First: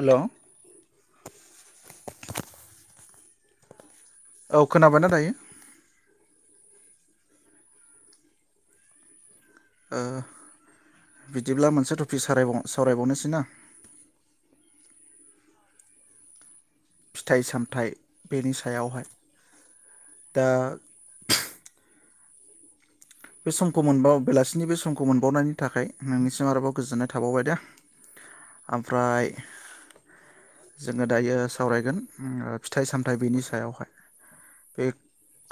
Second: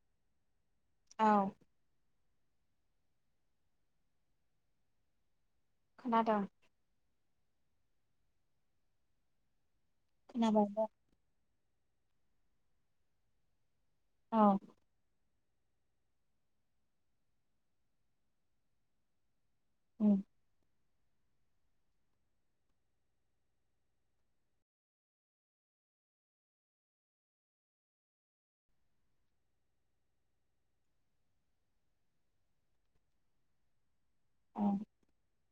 Hello. औ। औ खोनाबाय ना दायो। [unintelligible] [unintelligible] दिब्ला मोनसे टपिक सारायबाव सावरायबावनोसै ना। अ। फिथाइ सामथाइ बेनि सायावहाय। उम दा बे समखौ मोनबाव बेलासिनि बे समखौ मोनबावनायनि थाखाय नोंनिसिम आरोबाव गोजोननाय थाबावबाय दे ओमफ्राय जोङो दायो सावरायगोन फिथाइ सामथाइ बिनि सायावहाय। औ बे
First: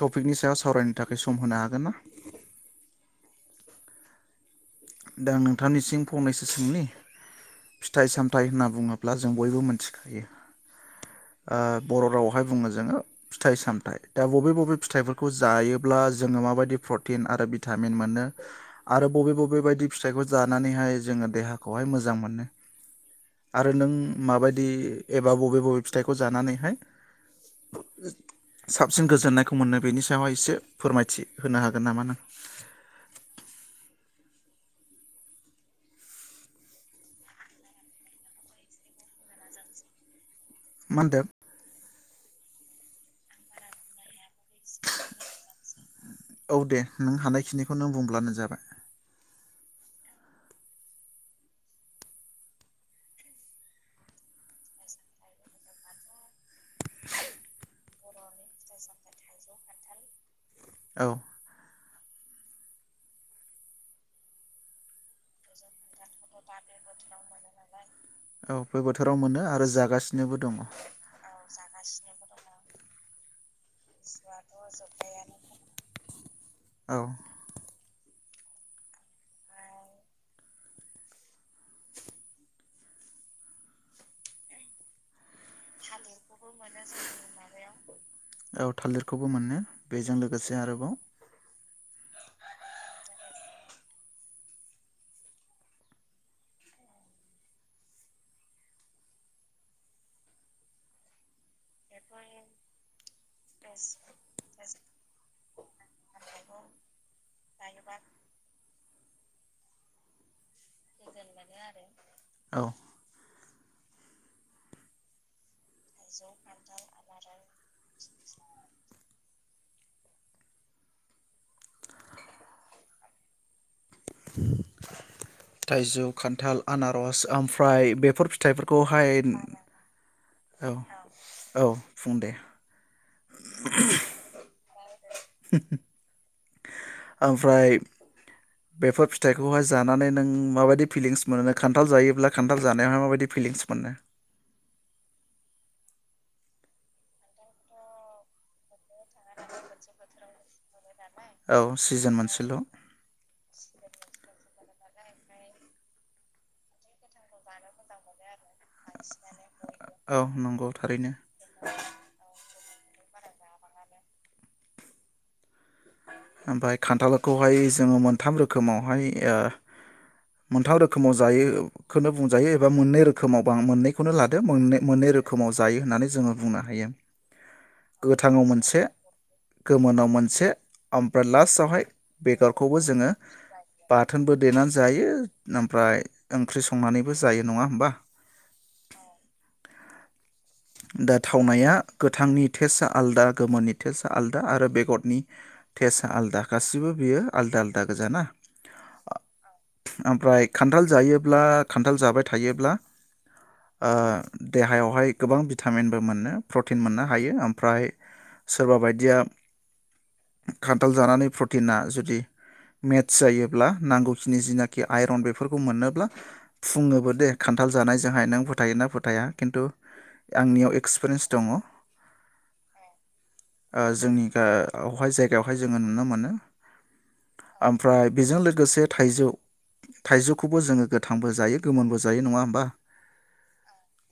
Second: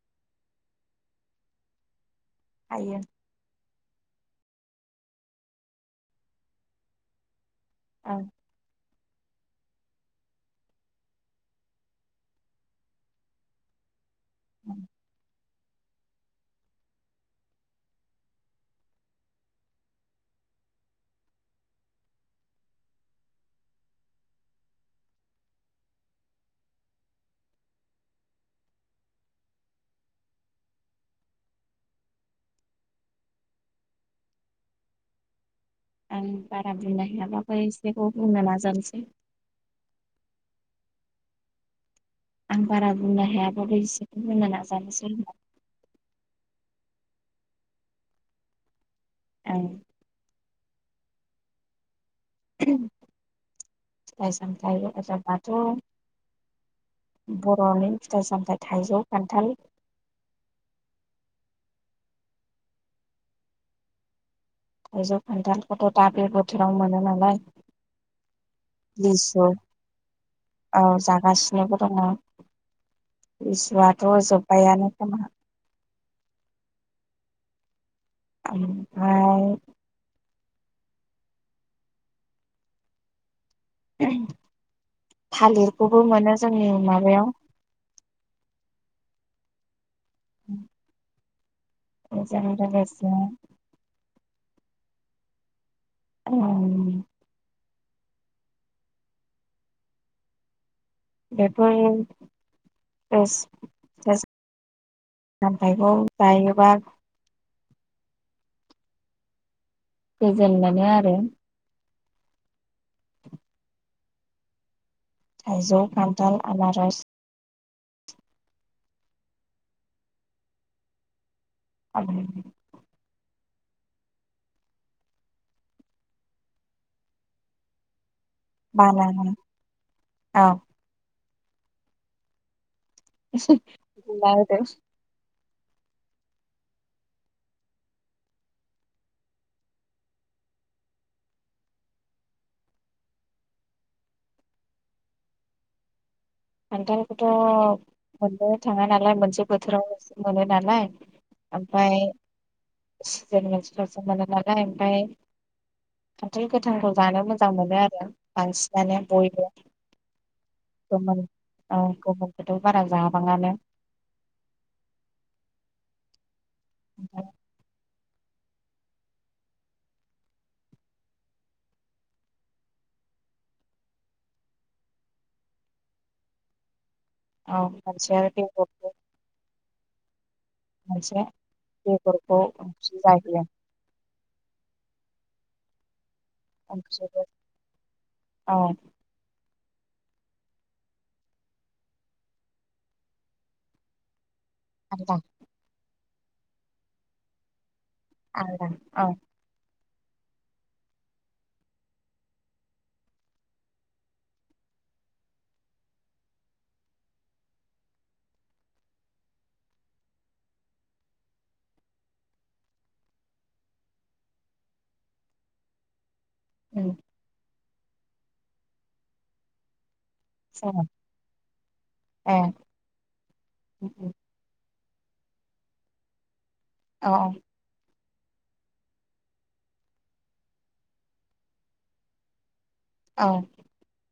टपिकनि सायाव सावरायनो थाखाय सम होनो हागोन ना। हायो। दां नोंथांनिसिम फंनैसो सोंनि फिथाइ औ सामथाय होनना बुङोब्ला जों बयबो मोन थिखायो ओ बर' रावआवहाय बुङो जोङो फिथाइ सामथाइ दा बबे औ बबे फिथाइफोरखौ जायोब्ला जोङो माबायदि प्रटिन आरो भिटामिन मोनो आरो बबे बबे बायदि फिथाइखौ जानानैहाय जोङो देहाखौहाय मोजां मोनो। आरो नों माबायदि एबा बबे बबे फिथाइखौ जानानैहाय साबसिन गोजोननायखौ मोनो बेनि सायावहाय एसे फोरमायथि होनो हागोन नामा नों। आं बारा बुंनो हायाबाबो एसेखौ बुंनो नाजानोसै। मानदों आं बारा बुंनो हायाबाबो इसे बुंनो नाजानोसै। औ दे नों हानायखिनिखौ नों बुंब्लानो जाबाय। ओं। फिथाइ सामथाइ [unintelligible] बर'नि फिथाइ सामथाइ थाइजौ खान्थाल औ। थाइजौ खान्थालखौथ' दा बे बोथोराव मोनो नालाय। औ बे बोथोराव लिसु मोनो आरो जागासिनोबो दङ। औ जागासिनोबो दङ लिसुआथ जोब बायानो खोमा। औ ओमफाय [inaudible] थालिरखौबो मोनो जोंनि माबायाव औ थालिरखौबो मोननो। बेजों लोगोसे आरोबाव बेजों लोगोसे [unintelligible] बेफोर एस देस जाम्फाइखौ जायोबा जायोबा जेननानै आरो। औ थाइजौ खान्थाल आनार'स [unintelligible] थाइजौ खान्थाल आनार'स ओमफ्राय बेफोर फि थाइफोरखौहाय बानाना औ औ बुं दे। बुंना होदो। ओमफ्राय बेफोर फिथाइखौहाय जानानै नों माबायदि फिलिंस मोनो खान्थाल जायोब्ला खान्थाल जानायावहाय माबायदि फिलिंस मोनो? खान्थालखौथ' मोननो थाङा नालाय मोनसे बोथोरावल'सो मोनो नालाय औ ओमफाय सिजोन मोनसेल' [unintelligible] [unintelligible] मोनो नालाय ओमफाय खान्थाल गोथांखौ जानो मोजां मोनो आरो। बांसिनानो बयबो औ नंगौ थारैनो औ [unintelligible] थ' बारा जाबाङानो। ओमफाय खान्थालखौहाय जोङो मोन थाम रोखोमावहाय ओ मोनथाम रोखोमाव जायो खोनो बुंजायो एबा मोननै रोखोमाव बा मोननैखौनो लादो मोननै मोननै रोखोमाव जायो होननानै जोङो बुंनो हायो। औ मोनसे आरो गोथाङाव मोनसे बेगरखौ गोमोनाव मोनसे ओमफ्राय मोनसे लास्टआवहाय बेगरखौ बेगरखौबो ओंख्रि जोङो जायो बाथोनबो देनानै जायो ओमफ्राय ओंख्रि संनानैबो ओंख्रिबो जायो नङा होमबा? औ दा थावनाया गोथांनि टेस्टआ आलादा गोमोननि टेस्टआ [unintelligible] आरो आलदा बेगरनि टेस्त। आलदा गासिबो बियो आलदा [unintelligible] [unintelligible] औ ओमफ्राय खान्थाल जायोब्ला खान्थाल जाबाय थायोब्ला ओ देहायावहाय। गोबां भिटामिनबो मोनो प्रटिन मोननो हायो ओमफ्राय सोरबा बायदिया खान्थाल जानानै प्रटिना जुदि मेट्स जायोब्ला नांगौखिनि जिनाखि आइरन बेफोरखौ मोनोब्ला। उम फुङोबो दे ख जानाय जोहाय नों फोथायोना फोथाया खिन्थु आंनियाव जाया एक्सपिरियेन्स दङ [unintelligible] ओ ए उम जोंनि ओ [unintelligible] जायगायावहाय जोङो नुनो मोनो। औ औ [unintelligible] ओमफ्राय बेजों लोगोसे थाइजौ थाइजौखौबो जोङो गोथांबो जायो गोमोनबो जायो नङा होमबा। [unintelligible]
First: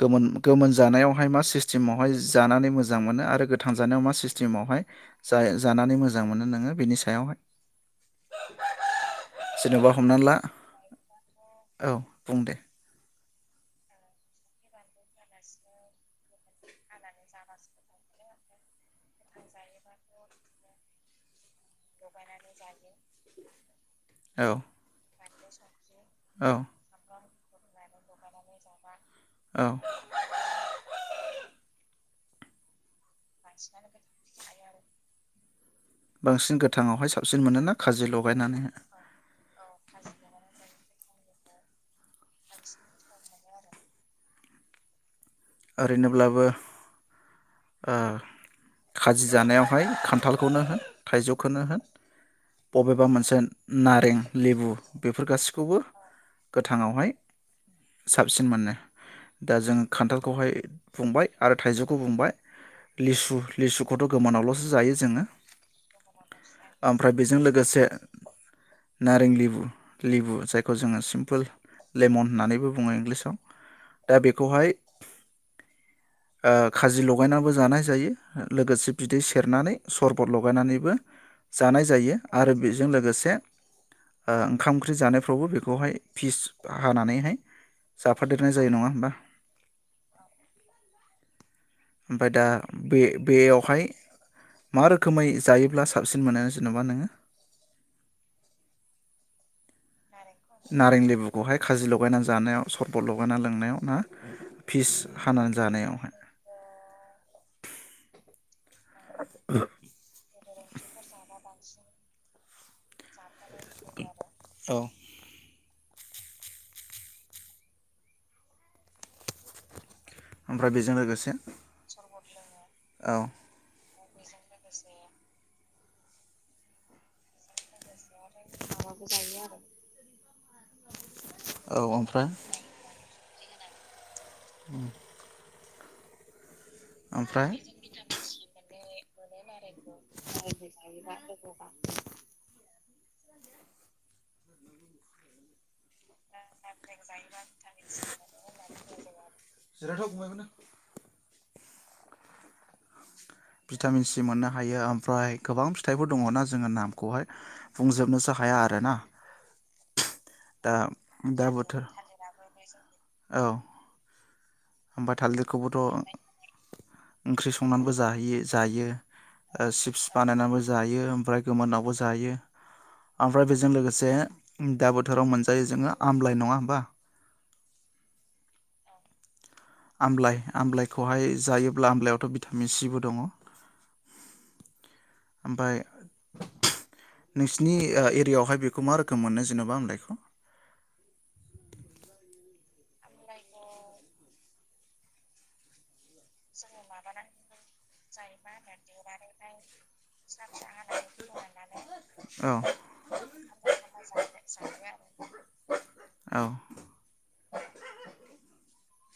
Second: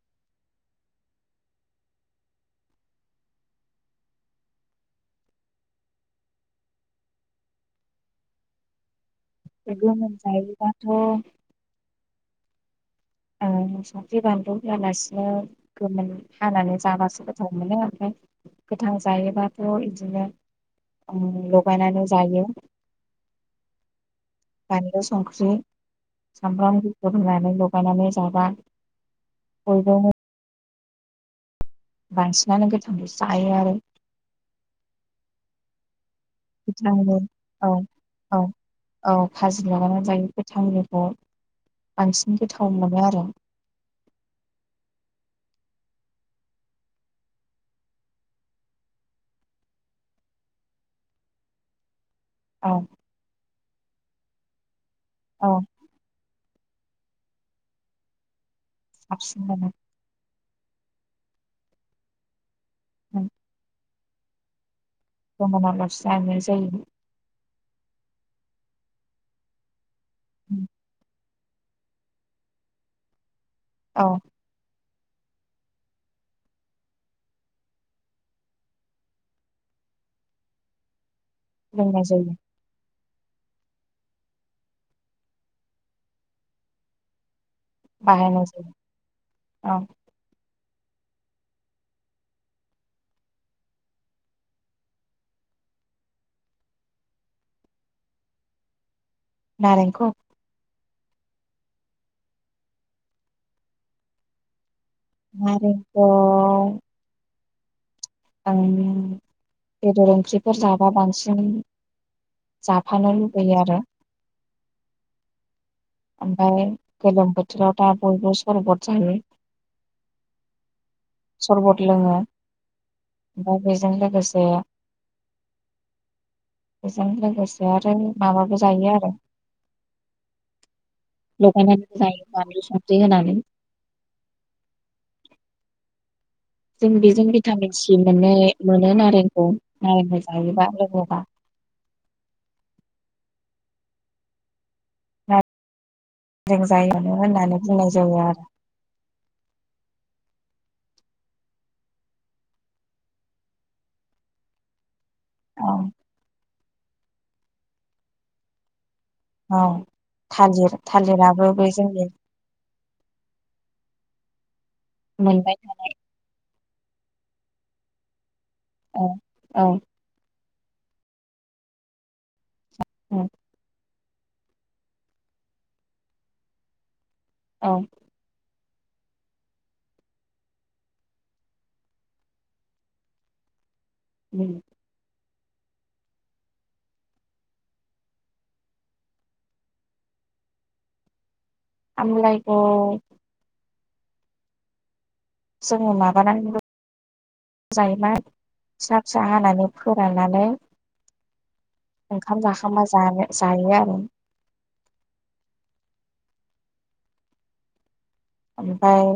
गोमोन गोमोन जानायावहाय मा सिस्टेमावहाय जानानै मोजां मोनो आरो गोथां जानायाव मा सिस्टेमावहाय जाय जानानै मोजां मोनो नोङो बिनि सायावहाय। [unintelligible] जेन'बा गोमोन हमनानै ला जायोब्लाथ' [unintelligible] ओ संख्रि बानलु होआलासिनो गोमोन हानानै जाबासो गोथाव मोनो ओमफ्राय गोथां जायोबाथ' बिदिनो ओम लगायनानै जायो। औ बानलु [unintelligible] [unintelligible] [unintelligible] [unintelligible] औ लगायनानै जाबा। औ [unintelligible] बांसिनानो गोथां [unintelligible] जायो आरो। बांसिन गोथाङावहाय गोथांङावनो साबसिन औ मोनोना खाजि औ लगायनानै औ खाजि लागानानै जायो गोथांनि। ओ बांसिन गोथाव मोनो आरो ओरैनोब्लाबो ओ खाजि जानायावहाय खान्थालखौनो होन थाइजौखौनो होन औ बबेबा मोनसे नारें लेबु। बेफोर औ गासैखौबो गोथाङावहाय साबसिन मोनो। दा हाबसिननानै जों खान्थाल बेहाय बुंबाय आरो थाइजौखौ बुंबाय। लिसु लिसु। थ' गोमोनावल'सो जायो। जोङो [unintelligible] जानाय जायो गोसे नारें लेबु लेबु जायखौ जोङो सिम्पोल लेमन होननानैबो बुङो इंलिसाव औ दा बेखौहाय ओ खाजि लगायनानैबो जानाय जायो लोगोसे बिदै सेरनानै सरबत लगायनानैबो जानाय जायो आरो बेजों लोगोसे से ओ ओंखाम ओंख्रि जानायफ्रावबो बेखौहाय फिस हानानैहाय बाहायनाय जाफादेरनाय जायो नङा होमबा ओ ओमफ्राय दा बे-बेयावहाय मा रोखोमै जायोब्ला साबसिन मोनो जेनेबा नोङो [inaudible] नारेंखौ? नारें लेबुखौहाय खाजि लगायनानै जानायाव सरबत लगायना लोंनायाव ना फिस हानानै नारेंखौ जानायावहाय [inaudible] आंङो बेदर ओंख्रिफोर जाबा बांसिन जाफानो लु होयो आरो औ ओमफ्राय गोलोम बोथोराव दा बयबो सरबद जायो ओमफ्राय बेजों लोगोसे औ ओमफाय बेज जों लोगोसे बेजों लोगोसे आरो माबाबो जायो आरो औ लगायनानै जायो ओमफ्राय बानलु संख्रि होनानै [inaudible] जों बेजों ओमफ्राय भिटामिन सि मोननो मोनो नारेंखौ नारेंखौ जायोबा लोगोबा। [unintelligible] जों जायो होननानै बुंनाय जायो आरो। भिटामिन सि मोननो हायो फ्राय औ गोबां फिथाइफोर दङ ना जोङो नामखौहाय बुंजोबनोसो हाया आरो ना औ दा थालिर-थालिराबो बे बोथोर जोंनि औ होमबा मोनबाय थालिरखौबोथ' ओंख्रि संनानैबो जाहैयो जायो औ औ ओ सिप्स बानायनानै जायो ओमफ्राय गोमोनावबो जायो। ओमफ्राय बेजों लोगो जे दा बोथोराव मोनजायो जोङो आमलाइ। नङा होमबा? औ आमलाइ आमलाइखौहाय जायोब्ला आमलइायावथ' भिटामिन सिबो दङ। उम ओफ्राय नोंसिनि ओ एरियायावहाय बेखौ मा रोखोम मोनो जेन'बा आमलाइखौ? आमलाइखौ जोङो ना [inaudible] फिसा फिसा हानानै फोराननानै ओंखाम औ जाखांबा जा-जायो आरो औ ओमफ्राय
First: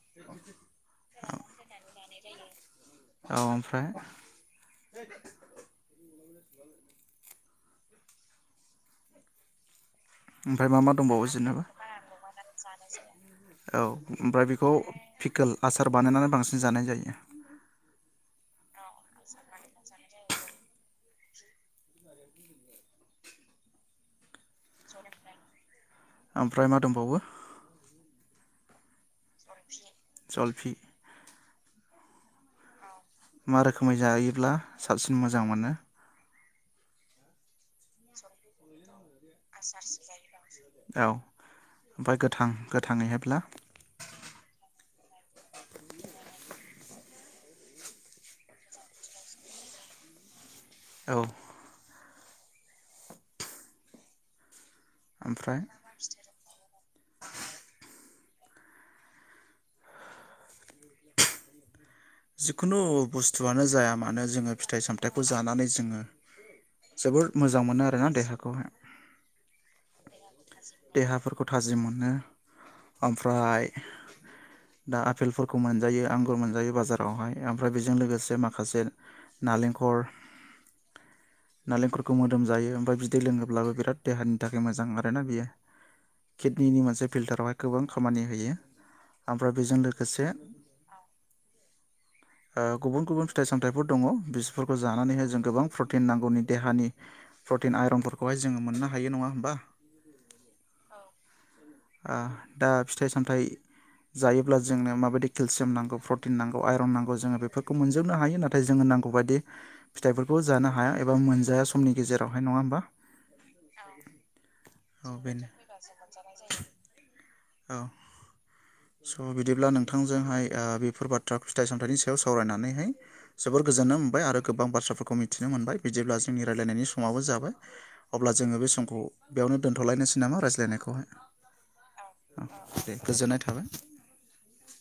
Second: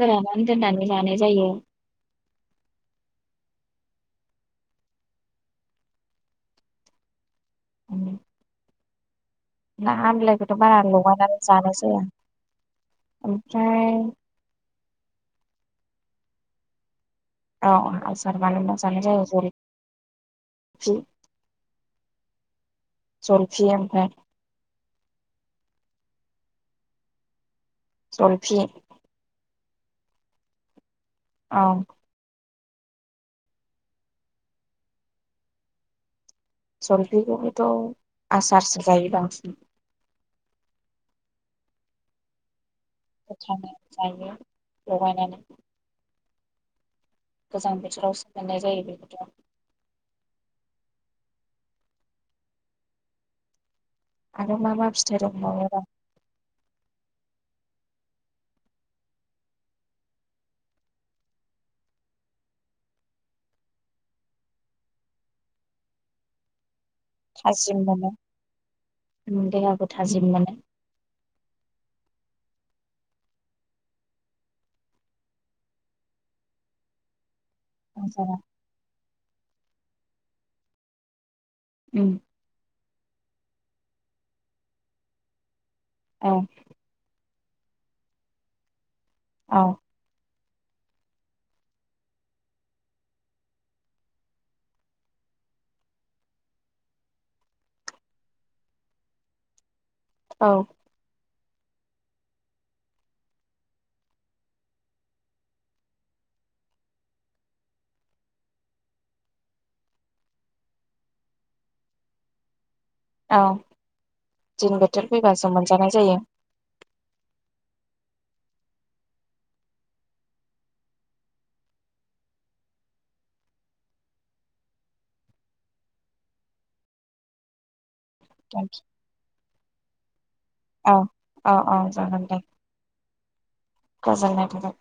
फोराननानै दोननानै जानाय जायो। औ ओमफ्राय उम ना आमलायखौथ' ओमफ्राय मा बारा मा दंबावो लगायनानै जेनेबा जानाय जाया ओमफ्राय फिकोल आसार बानायनानै बांसिन जानाय जायो। अ आसार बानायना जानाय जायो जेरै फि जलपि ओमफ्राय ओमफ्राय मा दंबावो? जलफि जलफि औ मा रोखोमै जायोब्ला साबसिन मोजां मोनो? जलफिखौबोथ' आसारसो जायोदां आसारसो जायो। औ ओमफ्राय गोथां गो गोथांयै जायो। लगायनानै गोजां बोथोराव सोलायनाय जायो बे बोथोरा औ आरो माबा फिथाइ ओमफ्राय दंबावो दा। जिकुनु बुस्थुआनो जाया मानो जोङो फिथाइ सामथाइखौ जानानै जोङो जोबोर मोजां मोनो आरोना देहाखौहाय देहाखौ थाजिम मोनो देहाफोरखौ थाजिम मोनो। आमफ्राय दा आपेलफोरखौ मोनजायो आंगुर मोनजायो बाजार बावहाय आमफ्राय बेजों लोगोसे आसारा माखासे नालेंखर [unintelligible] उम नालेंखरखौ मोदोम जायो ओमफाय बिद दै लोङोब्लाबो बिराद देहानि थाखाय मोजां आरोना बियो। औ किडनिनि मोनसे फिल्टारावहाय गोबां खामानि होयो। आमफ्राय औ बेजों लोगोसे गुबुन गुबुन फिथाइ सामथाइफोर दङ बिसोरफोरखौ जानानैहाय जों गोबां प्रटिन नांगौनि देहानि प्रटिन आइरनफोरखौहाय जोङो मोननो हायो नङा होमबा औ दा फिथाइ सामथाइ जायोब्ला जोंनो माबायदि केलसियाम नांगौ प्रटिन नां आइरन नांगौ जोङो बेफोरखौ मोनजोबनो हायो आयरन नांगौ जोङो बेफोरखौ मोनजोबनो हायो नाथाय जोङो नांगौ बायदि फिथाइफोरखौ जानो हाया एबा मोनजाया समनि गेजेरावहाय नङा होमबा। औ दिन बोथोर औ बेनो फैबासो मोनजानाय जायो। औ स' बिदिब्ला नोंथांजोंहाय बेफोर बाथ्रा फिथाइ सामथाइनि सायाव सावरायनानैहाय जोबोर गोजोननाय मोनबाय आरो गोबां बाथ्राफोरखौ मिथिनो मोनबाय बिदिब्ला जोंनि रायलायनायनि समाबो जाबाय। अब्ला जोङो बे समखौ बेयावनो दोन्थ'लायनोसै नामा रायज्लायनायखौहाय औ। दे [unintelligible] गोजोननाय थाबाय। गोजोननाय थाबाय।